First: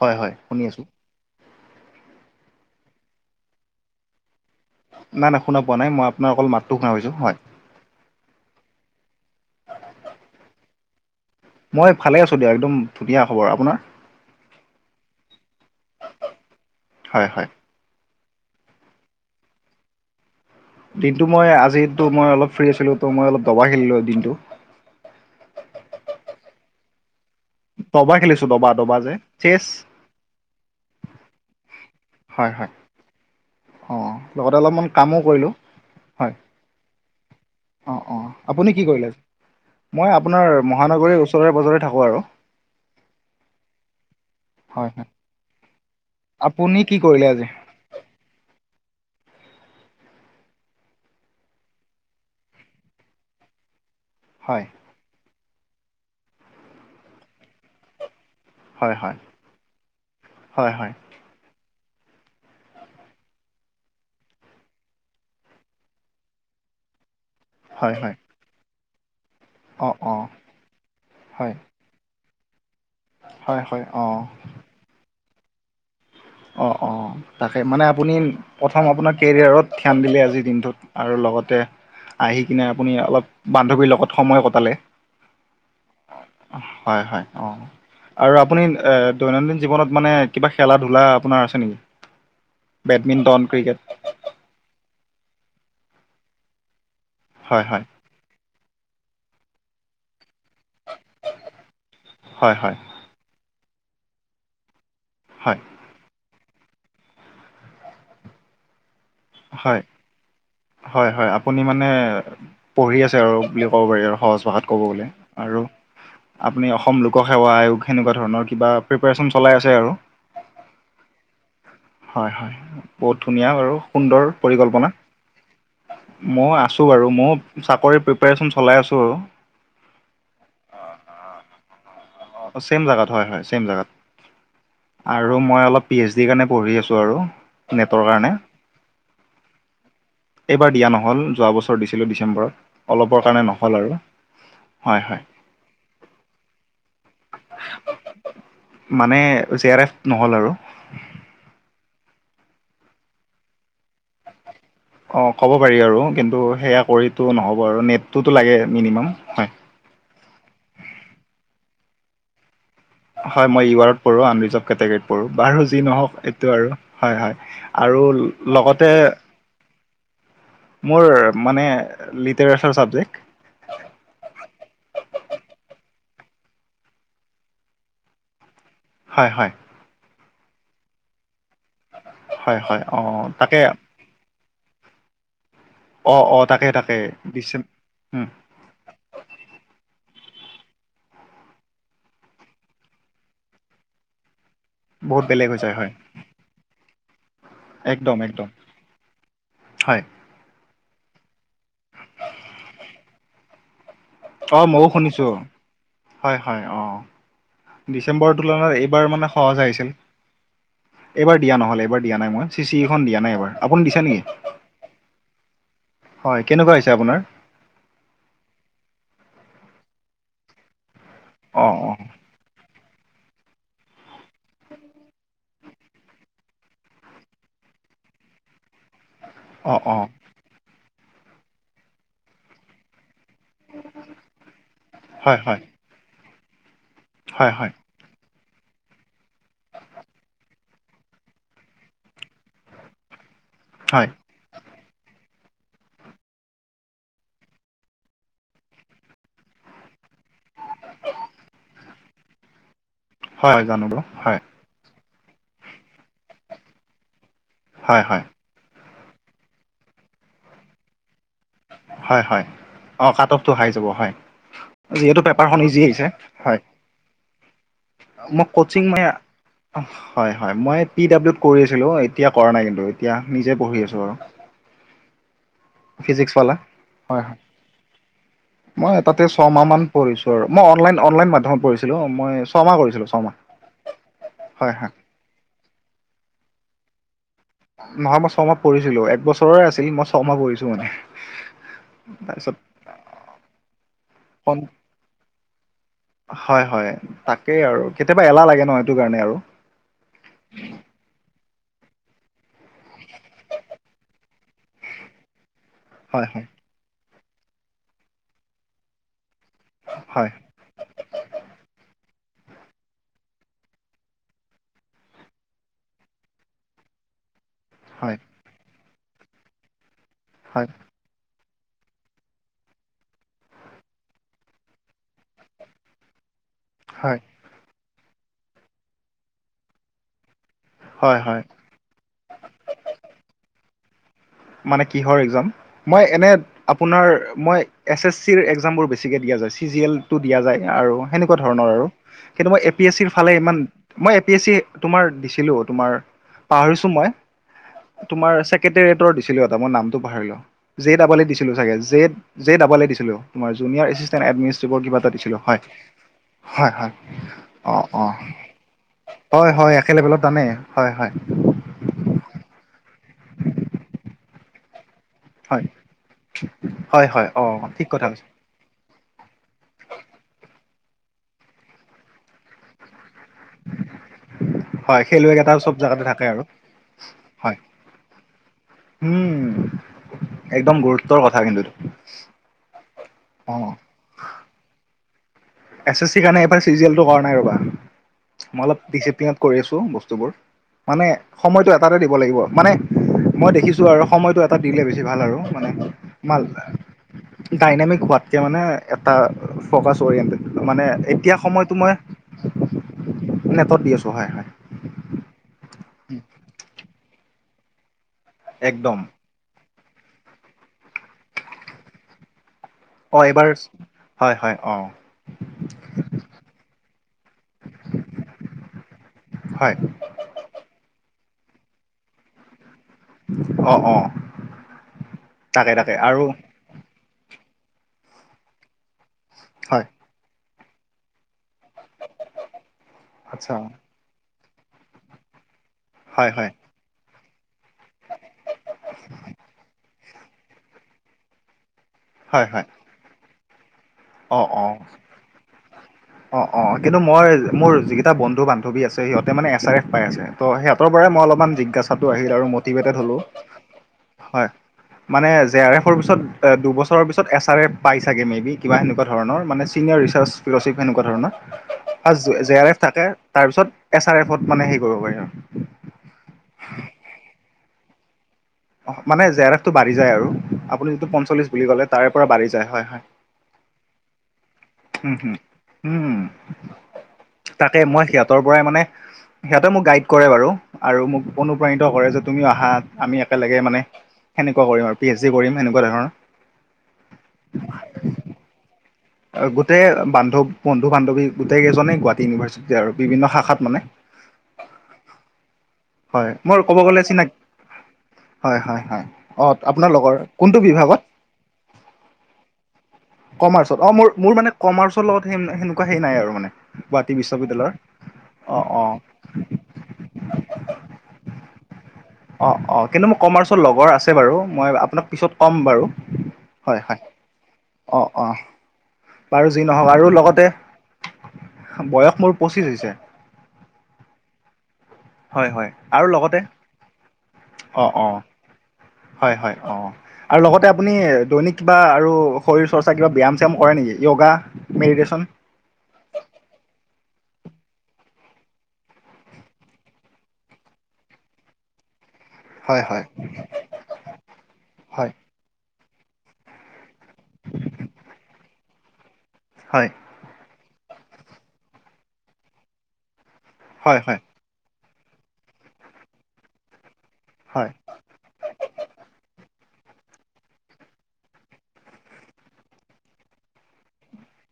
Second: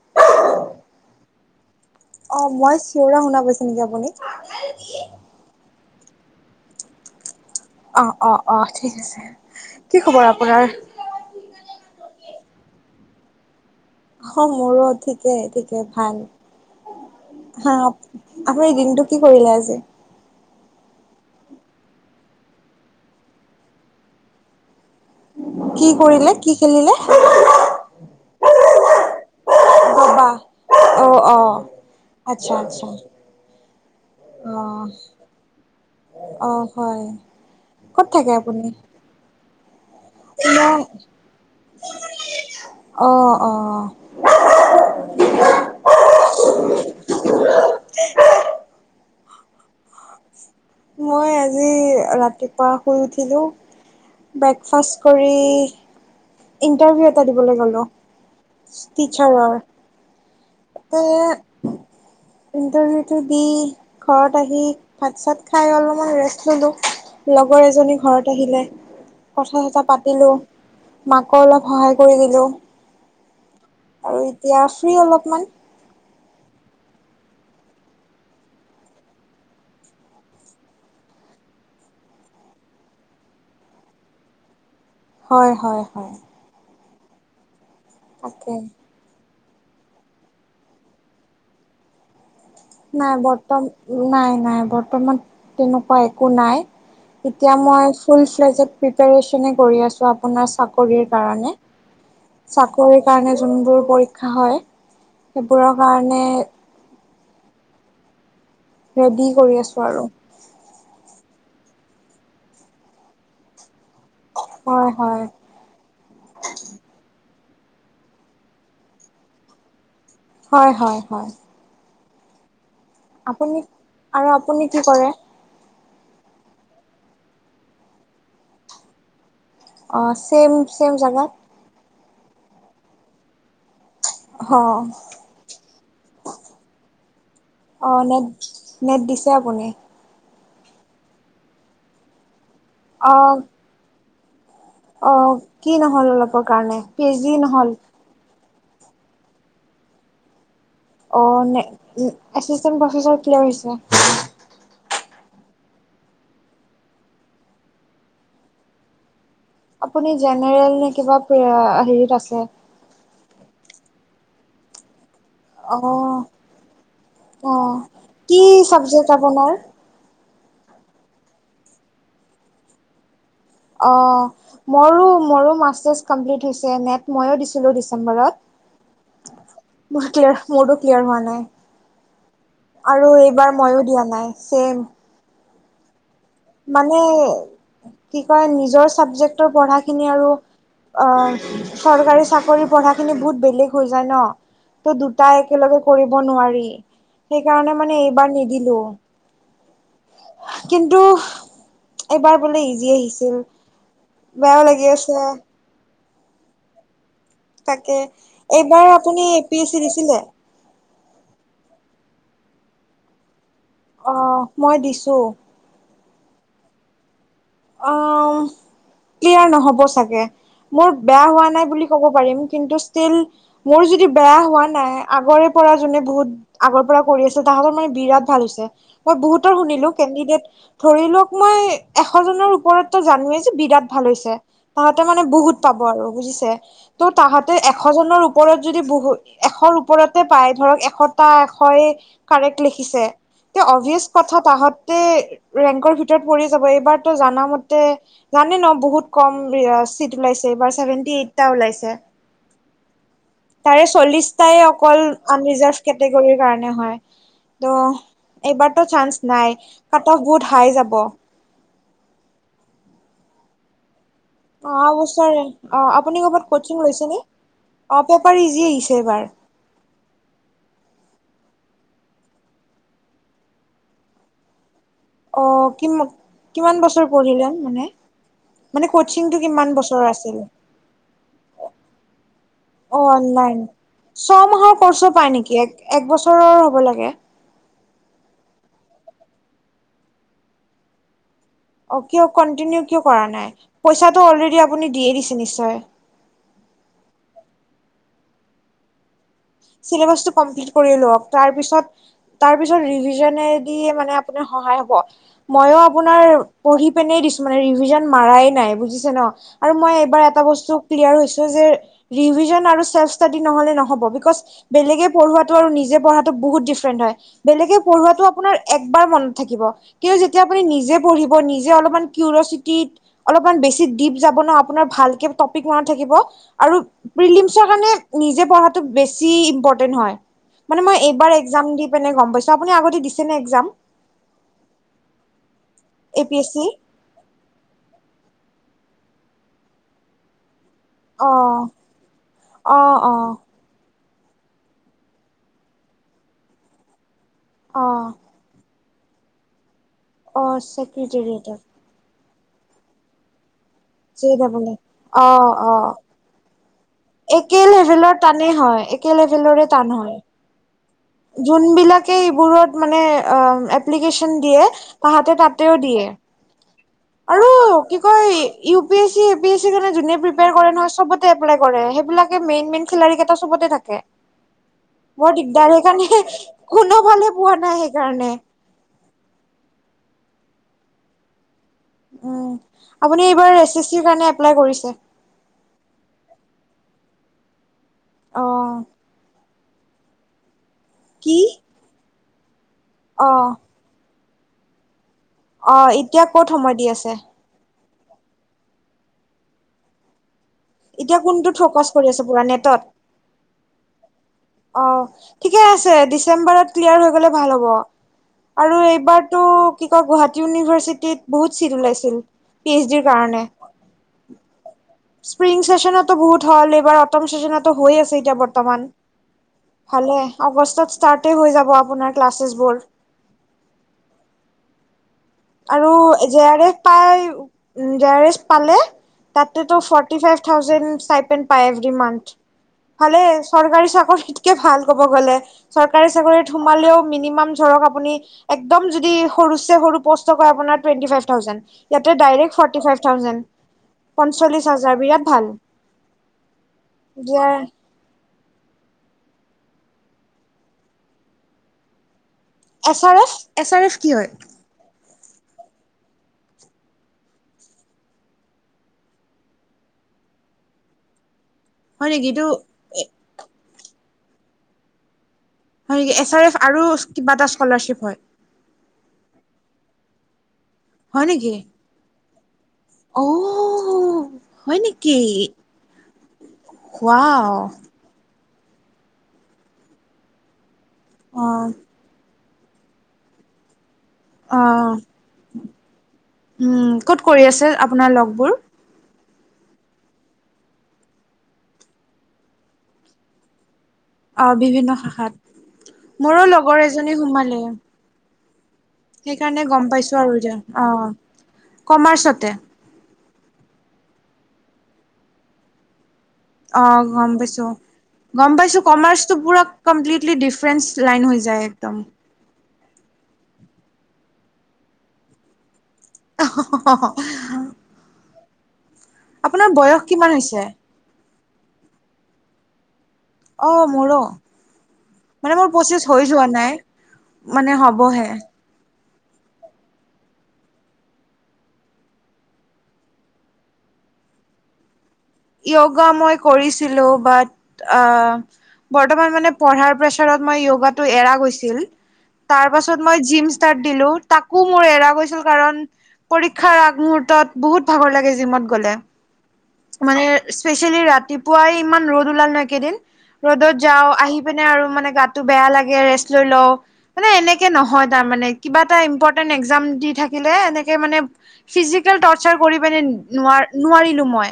হয় হয় শুনি আছোঁ অ মই চিঞৰা শুনা পাইছে নেকি আপুনি নাই নাই শুনা পোৱা নাই মই আপোনাৰ অকল মাতটো শুনা পাইছোঁ হয় অ অ অ ঠিক আছে কি খবৰ আপোনাৰ মই ভালে আছো দিয়া একদম ধুনীয়া খবৰ আপোনাৰ অ মোৰো ঠিকে ঠিকে ভাল হয় হয় হা আপুনি দিনটো কি কৰিলে আজি দিনটো মই আজোতো মই অলপ ফ্ৰী আছিলো তো মই অলপ দবা খেলিলো দিনটো। কি কৰিলে? কি খেলিলে? দবা খেলিছো দবা দবা যে চেছ। দবা অ অ', আচ্ছা আচ্ছা। অ ', লগতে অ অলপমান কামো কৰিলোঁ হয়। অ', হয়। অ', ক'ত অ' থাকে আপুনি কি কৰিলে? মই আপোনাৰ মই মহানগৰীৰ ওচৰৰে পজৰে থাকোঁ আৰু। অ অ হয় হয়। আপুনি কি কৰিলে আজি? মই আজি ৰাতিপুৱা শুই উঠিলো। হয় ব্ৰেকফাষ্ট কৰি ইন্টাৰভিউ এটা দিবলৈ গলো। হয় হয়, হয় হয়। এ, ইন্টাৰভিউটো দি ঘৰত আহি ভাত চাত খাই অলপমান ৰেষ্ট ললো। লগৰ এজনী হয় হয় ঘৰত আহিলে। কথা চথা অঁ অঁ পাতিলো মাকো হয় অলপ সহায় কৰি দিলোঁ। হয় হয়। অঁ আৰু এতিয়া ফ্ৰী অলপমান। অ', অ'। তাকে মানে আপুনি প্ৰথম আপোনাৰ কেৰিয়াৰত ধ্যান দিলে আজিৰ দিনটোত, আৰু লগতে আহি কিনে আপুনি অলপ বান্ধৱীৰ লগত সময় কটালে। হয় হয় হয়। হয় হয়, অ', আৰু তাকে আপুনি এ দৈনন্দিন জীৱনত মানে কিবা খেলা ধূলা আপোনাৰ আছে নেকি? নাই বেডমিণ্টন বৰ্তম ক্ৰিকেট নাই নাই বৰ্তমান তেনেকুৱা একো নাই। এতিয়া হয় হয় মই ফুল [unintelligible] প্ৰিপাৰেচনে কৰি আছোঁ, আপুনাৰ চাক কৰিৰ কাৰণে, হয় হয় চাকৰিৰ কাৰণে যোনবোৰ পৰীক্ষা হয় হয় সেইবোৰৰ কাৰণে ৰেডি কৰি হয় আছোঁ আৰু। হয় হয়, আপুনি মানে পঢ়ি আছে আৰু বুলি ক'ব পাৰি আৰু সহজ ভাষাত ক'ব হয় গ'লে, হয় আৰু আপুনি অসম লোকসেৱা আয়োগ সেনেকুৱা ধৰণৰ কিবা প্ৰিপাৰচন চলাই আছে আৰু। হয় হয় হয়। হয় হয়, বহুত ধুনীয়া আপুনি আৰু আৰু সুন্দৰ আপুনি কি পৰিকল্পনা। কৰে মই আছোঁ বাৰু ময়ো চাকৰি প্ৰিপৰেচন চলাই আছো আৰু। অ', চেম চেম জেগাত। ছেম জাগাত হয় হয়, ছেম জেগাত। অ আৰু মই অলপ পি এইচ ডিৰ কাৰণে পঢ়ি আছোঁ আৰু, অ নেটৰ নেট কাৰণে। নেট দিছে আপুনি? এইবাৰ দিয়া নহ'ল, যোৱা বছৰ দিছিলোঁ ডিচেম্বৰত অ অলপৰ কাৰণে নহ'ল আৰু। হয় হয় অ', কি নহ'ল অলপৰ কাৰণে পি এইচ ডি নহল? মানে জে আৰ এফ নহ'ল আৰু। অ', নে এচিষ্টেণ্ট প্ৰফেচৰ ক্লীয়েৰ হৈছা? অ', ক'ব পাৰি আৰু কিন্তু সেয়া কৰিতো নহ'ব আৰু নেটটোতো লাগে মিনিমাম। হয় আপুনি জেনেৰেল নে কিবা পে-হেৰিত আছে? হয় মই ইউ আৰত পৰো আনৰিজাৰ্ভ কেটেগৰীত পৰো বাৰো অ যি নহওক এইটো আৰু হয় - হয়, আৰু লগতে ঘৰ মোৰ মানে লিটাৰেচাৰ ছাবজেক্ট অ', মোৰো মোৰো মাষ্টাৰচ কমপ্লিট হৈছে, নেট ময়ো দিছিলোঁ ডিচেম্বৰত। হয় - হয় মোৰ ক্লিয়াৰ মোৰো ক্লিয়াৰ হোৱা হয় হয় নাই অ আৰু এইবাৰ তাকে ময়ো দিয়া নাই। চেম অ অ তাকে তাকে মানে দিছে কি উম কয় নিজৰ চাবজেক্টৰ পঢ়াখিনি আৰু অ', চৰকাৰী চাকৰি পঢ়াখিনি বহুত বেলেগ হৈ যায় ন'। ত' বহুত দুটা বেলেগ হৈ যায় একেলগে হয় কৰিব নোৱাৰি। সেইকাৰণে মানে একদম এইবাৰ একদম নিদিলো হয় কিন্তু এএবাৰ বোলে ইজি আহিছিল অ বেয়াও ময়ো লাগি আছে। শুনিছো হয় - হয়, অ', তাকে ডিচেম্বৰৰ তুলনাত এইবাৰ আপুনি মানে এ পি সহজ এছ চি আহিছিল। দিছিলে এইবাৰ দিয়া নহল এইবাৰ দিয়া নাই মই চি চি ই খন দিয়া নাই এইবাৰ আপুনি দিছে অ নিকি? মই দিছো হয়, কেনেকুৱা হৈছে আপোনাৰ? অ', ক্লিয়াৰ নহ'ব চাগে। মোৰ বেয়া হোৱা অ নাই বুলি অ ক'ব পাৰিম কিন্তু ষ্টিল মোৰ যদি বেয়া হোৱা নাই আগৰে পৰা যোনে বহুত আগৰ পৰা কৰি আছো তাহাঁতৰ মানে বিৰাট ভাল হৈছে মই বহুত [unintelligible] অ শুনিলো অ কেন্ডিডেট ধৰি লওক মই এশজনৰ ওপৰতটো জানোৱেই বিৰাত ভাল হৈছে তাহাতে মানে হয় বহুত হয় পাব আৰু বুজিছে ত' হয় তাহাতে হয় এশ এশজনৰ ওপৰত যদি বহু এশৰ ওপৰতে পায় ধৰক এশটা এশৰে কাৰেক্ট লিখিছে তে অভিয়াচ হয় কথা তাহঁতে ৰেংকৰ ভিতৰত পৰি যাব এইবাৰ ত' জানা মতে জানে ন' বহুত কম উম, চিট ওলাইছে এইবাৰ চেভেনটি এইটটা ওলাইছে। হয় হয় জানো তাৰে বাৰু হয় চল্লিশটাই অকল আনৰিজাৰ্ভ কেটেগৰীৰ কাৰণে হয়। হয় হয় ত' এইবাৰতো চান্স নাই কাট অফ বহুত হাই যাব। হয় - হয়, অ', কাট অফটো হাই যাব হয় অহা যিহেতু বছৰ পেপাৰখন অ ইজি আহিছে আপুনি ক'ৰবাত হয় কচিং লৈছে নে? অ পেপাৰ মোক ইজি কচিং আহিছে নিয়া এইবাৰ হয় - হয়, মই পি ডাব্লিউত কৰি আছিলোঁ এতিয়া কৰা নাই কিন্তু এতিয়া নিজে পঢ়ি আছোঁ আৰু। অ', কিমান ফিজিক্স পালা কিমান বছৰ হয় হয় পঢ়িলে মানে? মানে মই তাতে কচিংটো ছয়মাহ কিমান মান বছৰ পঢ়িছোঁ আছিল আৰু মই অনলাইন - অনলাইন মাধ্যমত পঢ়িছিলোঁ মই ছ অ', অনলাইন ছয়মাহৰ হয় কৰ্চো পায় নেকি এক এক বছৰৰ হ'ব লাগে। নহয় মই ছমাহ পঢ়িছিলোঁ এক বছৰৰে আছিল মই ছমাহ পঢ়িছোঁ মানে অ', কিয় তাৰপিছত কন্টিনিউ কিয় কৰা নাই পইচাটো কম অলৰেডি আপুনি দিয়ে দিছে নিশ্চয়। হয় - হয়, তাকেই আৰু কেতিয়াবা এলাহ লাগে ন' সেইটো কাৰণে আৰু চিলেবাচটো কামপ্লিট কৰি লওক তাৰ পিছত তাৰপিছত ৰিভিজনেদি মানে আপোনাৰ সহায় হব ময়ো আপোনাৰ হয় হয় পঢ়ি পিনেই দিছো মানে ৰিভিজন মাৰাই নাই বুজিছে ন' আৰু মই এইবাৰ হয় এটা বস্তু ক্লিয়াৰ হৈছো যে ৰিভিজন আৰু চেল্ফ ষ্টাডি নহলে নহ'ব বিকজ বেলেগে পঢ়োৱাতো আৰু নিজে পঢ়াতো বহুত ডিফাৰেন্ট হয় বেলেগে হয় পঢ়োৱাটো আপোনাৰ একবাৰ মনত থাকিব কিন্তু যেতিয়া আপুনি হয় নিজে পঢ়িব নিজে অলপমান কিউৰিচিটিত অলপমান বেছি ডিপ যাব ন আপোনাৰ ভালকে টপিক মনত থাকিব আৰু। হয়। প্ৰিলিম্ছৰ কাৰণে নিজে পঢ়াটো বেছি ইম্পৰ্টেণ্ট হয়, মানে মই হয় এইবাৰ হয় এক্সাম দি পিনে গম পাইছো আপুনি আগতে দিছেনে এক্সাম? মানে কিহৰ একজাম মই এ এনে পি এছ চি আপোনাৰ মই। এছ এছ চিৰ এক্সাম বোৰ বেছিকৈ দিয়া যায় চি জি এলটো দিয়া যায় আৰু। অ সেনেকুৱা ধৰণৰ আৰু, কিন্তু মই এ অ পি এছ চিৰ অ ফালে ইমান মই এ পি এছ ছি তোমাৰ দিছিলো তোমাৰ পাহৰিছোঁ মই, অ তোমাৰ চেক ৰেটৰ দিছিলো এটা মই নামটো পাহৰিলো অ জে ডাব দিছিলো চেক্ৰেটেৰিয়েটত চাগে জে যে ই ই দিছিলো তোমাৰ junior assistant J double E administrate কিবা এটা অ দিছিলো হয়। অ হয় হয়, একে অ অ, লেভেলৰ টানেই হয় একে হয় লেভেলৰে হয় একে লেবেলত জানেই হয় হয়। জোন কিবা এই বোৰত মানে এপ্লিকেচন দিয়ে। তাহাতে হয় তাতেও দিয়ে, হয় হয় আৰু অঁ ঠিক কি কথা কৈছে কয় U P S C, A P S চিৰ কাৰণে যোনে প্ৰিপেয়াৰ কৰে নহয়, চবতে এপেলাই কৰে সেইবিলাকে মেইন মেইন খিলাৰী কেইটা চবতে থাকে। [inaudible] হয় খেলুৱ বৰ এক দিগদাৰ এটাব্দ সেইকাৰণে কোনো ভালে পোৱা নাই সেইকাৰণে। উম, একদম গুৰুত্বৰ কথা কিন্তু। উম আপনি অ এবাৰ এচ চি চি কাৰণে এপ্লাই কৰিছে। এছ এছ চিৰ কাৰণে এইবাৰ চিৰিছেলটো কৰা নাই ৰ'বা, মই অলপ অ', ডিচিপ্লিনত কৰি আছো বস্তুবোৰ মানে, কি সময়টো এটা দিব লাগিব মানে অ', মই দে আৰু সময়টো এটা দিলে বেছি ভাল আৰু। মানে অ এতিয়া মাল ক'ত সময় দি আছে। ডাইনামিক হোৱাতকে মানে এটা ফকাৰিয়েটে। মানে এতিয়া কোনটোত সময়তটো ফ'কাচ তোমাৰ, কৰি আছে পুৰা নেটত নেটত দি আছো হয় হয়। অ, ঠিকে আছে ডিচেম্বৰত ক্লিয়াৰ হৈ গলে ভাল হ'ব, আৰু একদম এইবাৰ তো কি কয় গুৱাহাটী ইউনিভাৰ্চিটিত বহুত চিট ওলাইছিল। পি এইচ ডিৰ অহ, কাৰণে এইবাৰ হয় হয়। হয় অঁহ। স্প্ৰিং চেচনতো বহুত হল এইবাৰ অটম চেচনতো হৈ আছে এইতিয়া বৰ্তমান। হয়। হলে আগষ্টত ষ্টাৰ্ট হৈ যাব আপোনাৰ ক্লাছেছ বোৰ। আহ অ। তাকে আৰু তাকে জে আৰ এফ পাই জে আৰ এফ পালে তাতেতো হয় ফৰ্টি ফাইভ থাউজেণ্ড পাই যদি, ভালেই আচ্ছা চৰকাৰী। ভাল ক'ব গ'লে, চৰকাৰী হয় হয় চাকৰিত সোমালেও মিনিমাম ধৰক আ আপুনি একদম যদি সৰুতছে সৰু পোষ্টটো পায় আপোনাৰ টুৱেন্টি ফাইভ থাউজেণ্ড। ইয়াতে হয় ডাইৰেক্ট হয় ফৰ্টি ফাইভ থাউজেণ্ড। অ পঞ্চল্লিশ অ, হাজাৰ বিৰাট ভাল। অ অ কিন্তু মই মোৰ যিকেইটা বন্ধু বান্ধৱ যদি ‌আছে সিহঁতে মানে এছ আৰ এফ পাই আছে তো সিহঁতৰ পৰাই মই অলপমান জিজ্ঞাসাটো আহিল আৰু মোৰ প্ৰতি বেট এছ হলো, R F S R F কি হয়। মানে জে আৰ এফৰ পিছত, দুবছৰৰ পিছত এছ আৰ এফ পাই চাগে মে' বি কিবা এনেকুৱা ধৰণৰ মানে চিনিয়ৰ ৰিচাৰ্চ ফেল'শ্বিপ সেনেকুৱা ধৰণৰ হয় নেকি ফ এইটো জে আৰ এফ থাকে হয় তাৰপিছত, এছ আৰ এফত মানে হেৰী কৰিব পাৰি আৰু। হয় নেকি এছ আৰ এফ আৰু কিবা এটা স্কলাৰশ্বিপ হয়। অ মানে জে আৰ এফটো বাঢ়ি যায় আৰু আপুনি যিটো পঞ্চল্লিছ বুলি ক'লে,, তাৰে পৰা বাঢ়ি যায় হয় হয় ঔ উম হম উম। ৱাও তাকে মই সি পৰাই মানে সিহঁতে মোক গাইড কৰে বাৰু আৰু মোক অ অনুপ্ৰাণিত কৰে তুমিও অহা আমি একেলগে মানে অ সেনেকুৱা কৰিম মানে আৰু পি এইচ ডি কৰিম সেনেকুৱা ধৰণৰ উম ক'ত কৰি আছে আপোনাৰ লগবোৰ? গোটেই বান্ধৱ বন্ধু বান্ধৱী গোটেই কেইজনেই গুৱাহাটী ইউনিভাৰ্চিটি আৰু বিভিন্ন শাখাত মানে অ বিভিন্ন শাখাত, হয় মোৰো মোৰ ক'ব লগৰ গ'লে এজনী চিনাকি সোমালে হয় হয় হয়। অ সেইকাৰণে গম আপোনাৰ লগৰ পাইছো আৰু যে কোনটো অ বিভাগত কমাৰ্চতে কমাৰ্চত অ মোৰ মোৰ মানে কমাৰ্চৰ লগত সেনেকুৱা হেই নাই আৰু মানে অঁ গুৱাহাটী গম পাইছো। বিশ্ববিদ্যালয়ৰ গম অ পাইছোঁ, অ কমাৰ্চটো পূৰা কমপ্লিটলি ডিফাৰেন্ঞ্চ লাইন হৈ যায় একদম। অ', অ', কিন্তু মোৰ কমাৰ্চৰ লগৰ আছে বাৰু, মই আপোনাক পিছত ক'ম বাৰু। হয় হয় [unintelligible] অ', অ', বাৰু যি আপোনাৰ নহওঁক বয়স আৰু কিমান লগতে হৈছে অ বয়স মোৰ পঁচিছ হৈছে। অ', মোৰো। হয় মানে হয় মোৰ পঁচিছ আৰু হৈ লগতে যোৱা নাই, মানে অঁ অঁ হ'বহে। হয় হয়। অ',। আৰু লগতে আপুনি দৈনিক কিবা আৰু শৰীৰ-চৰ্চা কিবা ব্যায়াম-চ্যায়াম কৰে নেকি, য়োগা? মেডিটেশ্যচন? য়োগা মই কৰিছিলো। বাত আ বৰ্তমান মানে পঢ়াৰ প্ৰেছাৰত মই য়োগাটো এৰা গৈছিল। হয় হয় তাৰপাছত মই জিম ষ্টাৰ্ট দিলো। তাকো মোৰ হয় এৰা গৈছিল কাৰণ পৰীক্ষাৰ আগমুৰ্হূতত বহুত ভাগৰ লাগে জিমত গ'লে। হয়। মানে স্পেচিয়েলি ৰাতিপুৱাই ইমান ৰ'দ ওলাল ন একেইদিন। ৰ'দত হয় যাওঁ হয় আহি আহি পিনে আৰু মানে গাতটো বেয়া লাগে ৰেষ্ট লৈ লওঁ মানে এনেকে হয় নহয় তাৰমানে। কিবা এটা ইম্পৰ্টেণ্ট একজাম দি থাকিলে এনেকে মানে ফিজিকেল টচাৰ কৰি পিনে নোৱা নোৱাৰিলো মই,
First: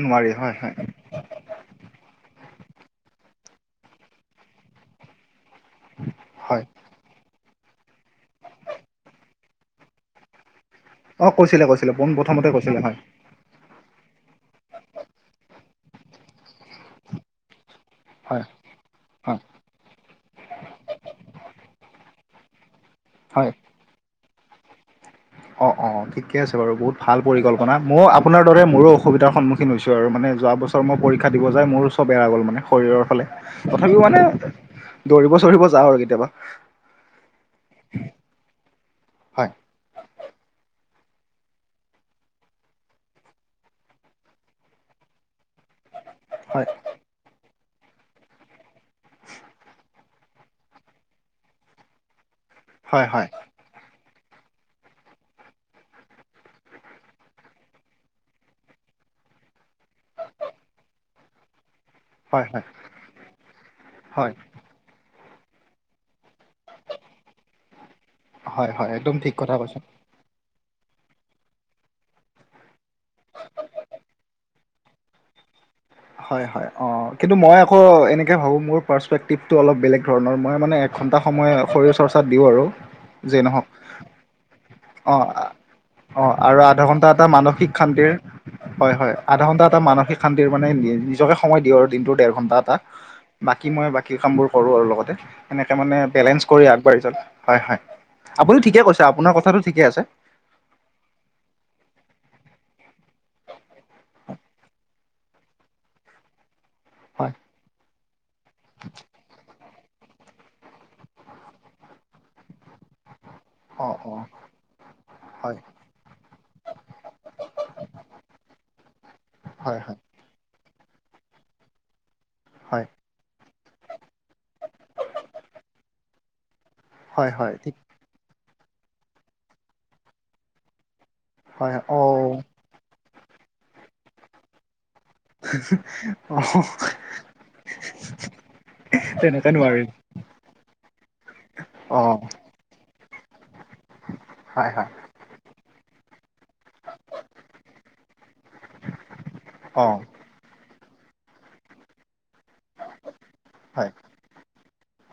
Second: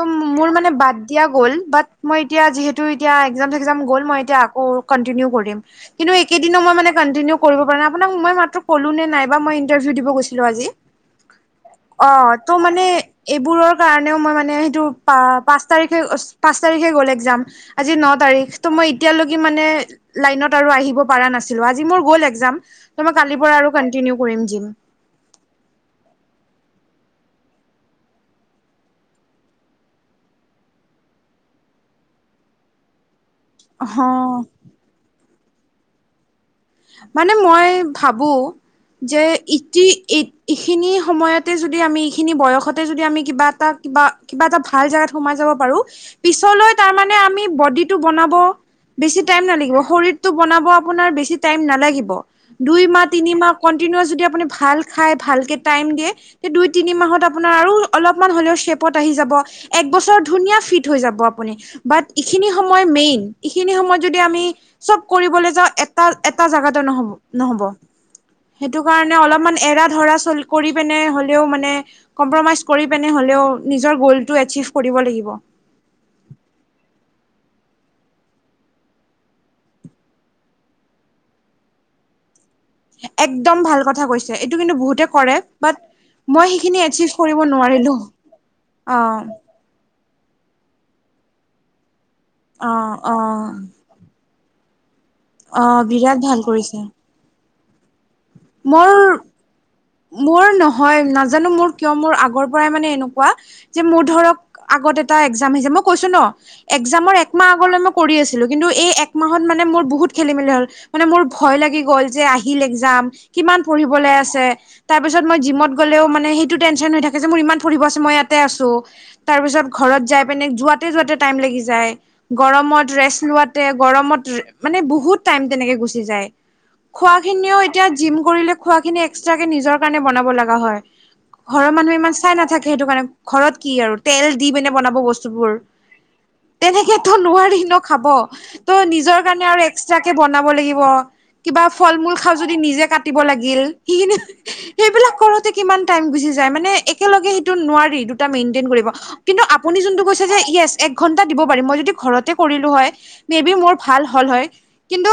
ত' নোৱাৰি মোৰ হয় মানে হয় বাদ এতিয়া গ'ল। বাত মই এতিয়া যিহেতু এতিয়া একজাম- চেকজাম গ'ল, মই এতিয়া আকৌ কণ্টিনিউ কৰিম। কিন্তু একেইদিনো হয় মই মানে কণ্টিনিউ কৰিব পৰা নাই। আপোনাক মই মাত্ৰ ক'লো নে নাই বা মই ইন্টাৰভিউ দিব গৈছিলো আজি! অ', কৈছিলা, কৈছিলা পোন অ' ত' প্ৰথমতে মানে কৈছিলা হয়। এইবোৰৰ কাৰণেও মই মানে সেইটো পা-পাঁচ তাৰিখে পাঁচ তাৰিখে গ'ল একজাম। আজি ন হয় তাৰিখ। ত' মই এতিয়া লৈকে হয় মানে লাইনত আৰু আহিব পৰা নাছিলোঁ, আজি মোৰ গ'ল একজাম। ত' মই কালিৰ হয় পৰা আৰু কণ্টিনিউ কৰিম জিম। অ', অ', ঠিকে আছে বাৰু, বহুত ভাল পৰিকল্পনা। ময়ো আপোনাৰ দৰে মোৰো অসুবিধাৰ সন্মুখীন হৈছো আৰু মানে যোৱাবছৰ পৰীক্ষা দিব যায়, মোৰো চব এৰা গ'ল মানে শৰীৰৰ ফালে। তথাপিও মানে অ' দৌৰিব-চৰিব যাওঁ আৰু কেতিয়াবা। মানে মই ভাবো যে, হয় ইতি এইখিনি সময়ত যদি আমি এইখিনি বয়সতে যদি আমি কিবা এটা কিবা, কিবা এটা ভাল জাগাত সোমাই যাব পাৰো- হয় পিছলৈ তাৰমানে মানে আমি বডীটো বনাব বেছি টাইম নালাগিব, শৰীৰটো বনাব আপোনাৰ বেছি টাইম নালাগিব। হয় হয় দুইমাহ-তিনিমাহ কণ্টিনিওৱাছ যদি আপুনি ভাল খাই, ভালকে টাইম দিয়ে এই দুই-তিনি মাহত আপোনাৰ আৰু অলপমান হ'লেও চেপত আহি যাব। একবছত ধুনীয়া ফিট হৈ যাব আপুনি। বাত হয় ইখিনি হয় সময় মেইন, ইখিনি সময়ত যদি হয় আমি চব কৰিবলৈ যাওঁ এটা এটা জাগাতো নহ'ব, নহ'ব। হয় সেইটো হয় একদম কাৰণে ঠিক কথা অলপমান কৈছে। এৰা ধৰা চল কৰি পেনে হ'লেও মানে কম্প্ৰমাইজ কৰি পিনে হ'লেও, নিজৰ গলটো এচিভ কৰিব লাগিব। হয়, হয়। অ', কিন্তু মই আকৌ এনেকে ভাবো, মোৰ প্ৰাচপেকটিভ অলপ বেলেগ ধৰণৰ। মই মানে একঘণ্টা সময় শৰীৰ চৰ্চাত দিওঁ আৰু! যি একদম নহওক ভাল কথা কৈছে, এইটো কিন্তু বহুতে কৰে। বাত অ', আৰু আধাঘণ্টা এটা মানসিক শান্তিৰ অ হয়-হয় আধাঘন্টা এটা মানসিক শান্তিৰ মানে নি নিজকে সময় দিওঁ আৰু দিনটোৰ দেৰঘন্টা অ এটা। অ বাকী মই বাক কী কামবোৰ কৰোঁ আৰু লগতে, অ এনেকে মানে বিৰাট ভাল বেলেঞ্চ কৰি কৰিছে আগবাঢ়ি যা হয়, হয়। আপুনি ঠিকে কৈছে, মোৰ আপোনাৰ কথাটো ঠিকে আছে। মোৰ নহয়। নাজানো, মোৰ কিয় মোৰ আগৰ পৰাই মানে এনেকুৱা যে মোৰ ধৰক আগত এটা একজাম আহিছে, মই কৈছো ন! একজামৰ এক হয় মাহ আগলৈ মই কৰি আছিলোঁ, কিন্তু এই একমাহত মানে মোৰ বহুত খেলি-মেলি হ'ল। মানে মোৰ ভয় লাগি গ'ল যে আহিল একজাম। কিমান অঁ পঢ়িবলে অঁ আছে তাৰ পিছত মই হয় জিমত গ'লেও মানে সেইটো টেনচন হৈ থাক মোৰ ইমান ফুৰিব আছে মই ইয়াতে আছো তাৰ পিছত হয় হয় ঘৰত যাই পিনে যোৱাত তে যোৱাতো টাইম লাগি যায় হয় গৰমত ৰেষ্ট লোৱাত তে গৰমত ৰে মানে বহুত টাইম তেনেকে গুচি যায় খোৱা হয় হয় খিনিও ঠিক এতিয়া জিম কৰিলে খোৱা খিনি এক্স্টাকে নিজৰ কাৰণে বনাব লাগা হয় ঘৰৰ হয় মানুহে ইমান অঁ চাই নাথা সেইটো কাৰণে ঘৰত কি আৰু তেল দি পেনে বনাব বস্ [unintelligible] তেনেকে ত নোৱাৰি ন খাব ত নিজৰ কাৰণে তেনেকে আৰু নোৱাৰি একস্টাকে বনাব লাগিব কিবা ফল মূল খা যদি নিজে কাটিব লাগিল সেখিনি সেইবিলাক কৰো তে কিমান টাইম গুচি যায় মানে একেলগে সেইটো নোৱাৰি দুটা মেইনটেইন কৰিব কিন্তু আপুনি যোনটো কৈছ তেতিয়া ইয়েছ এক ঘন্টা দিব পাৰিম মই যদি ঘৰতে কৰিলো হয় মেবি মোৰ ভাল হল হয় কিন্তু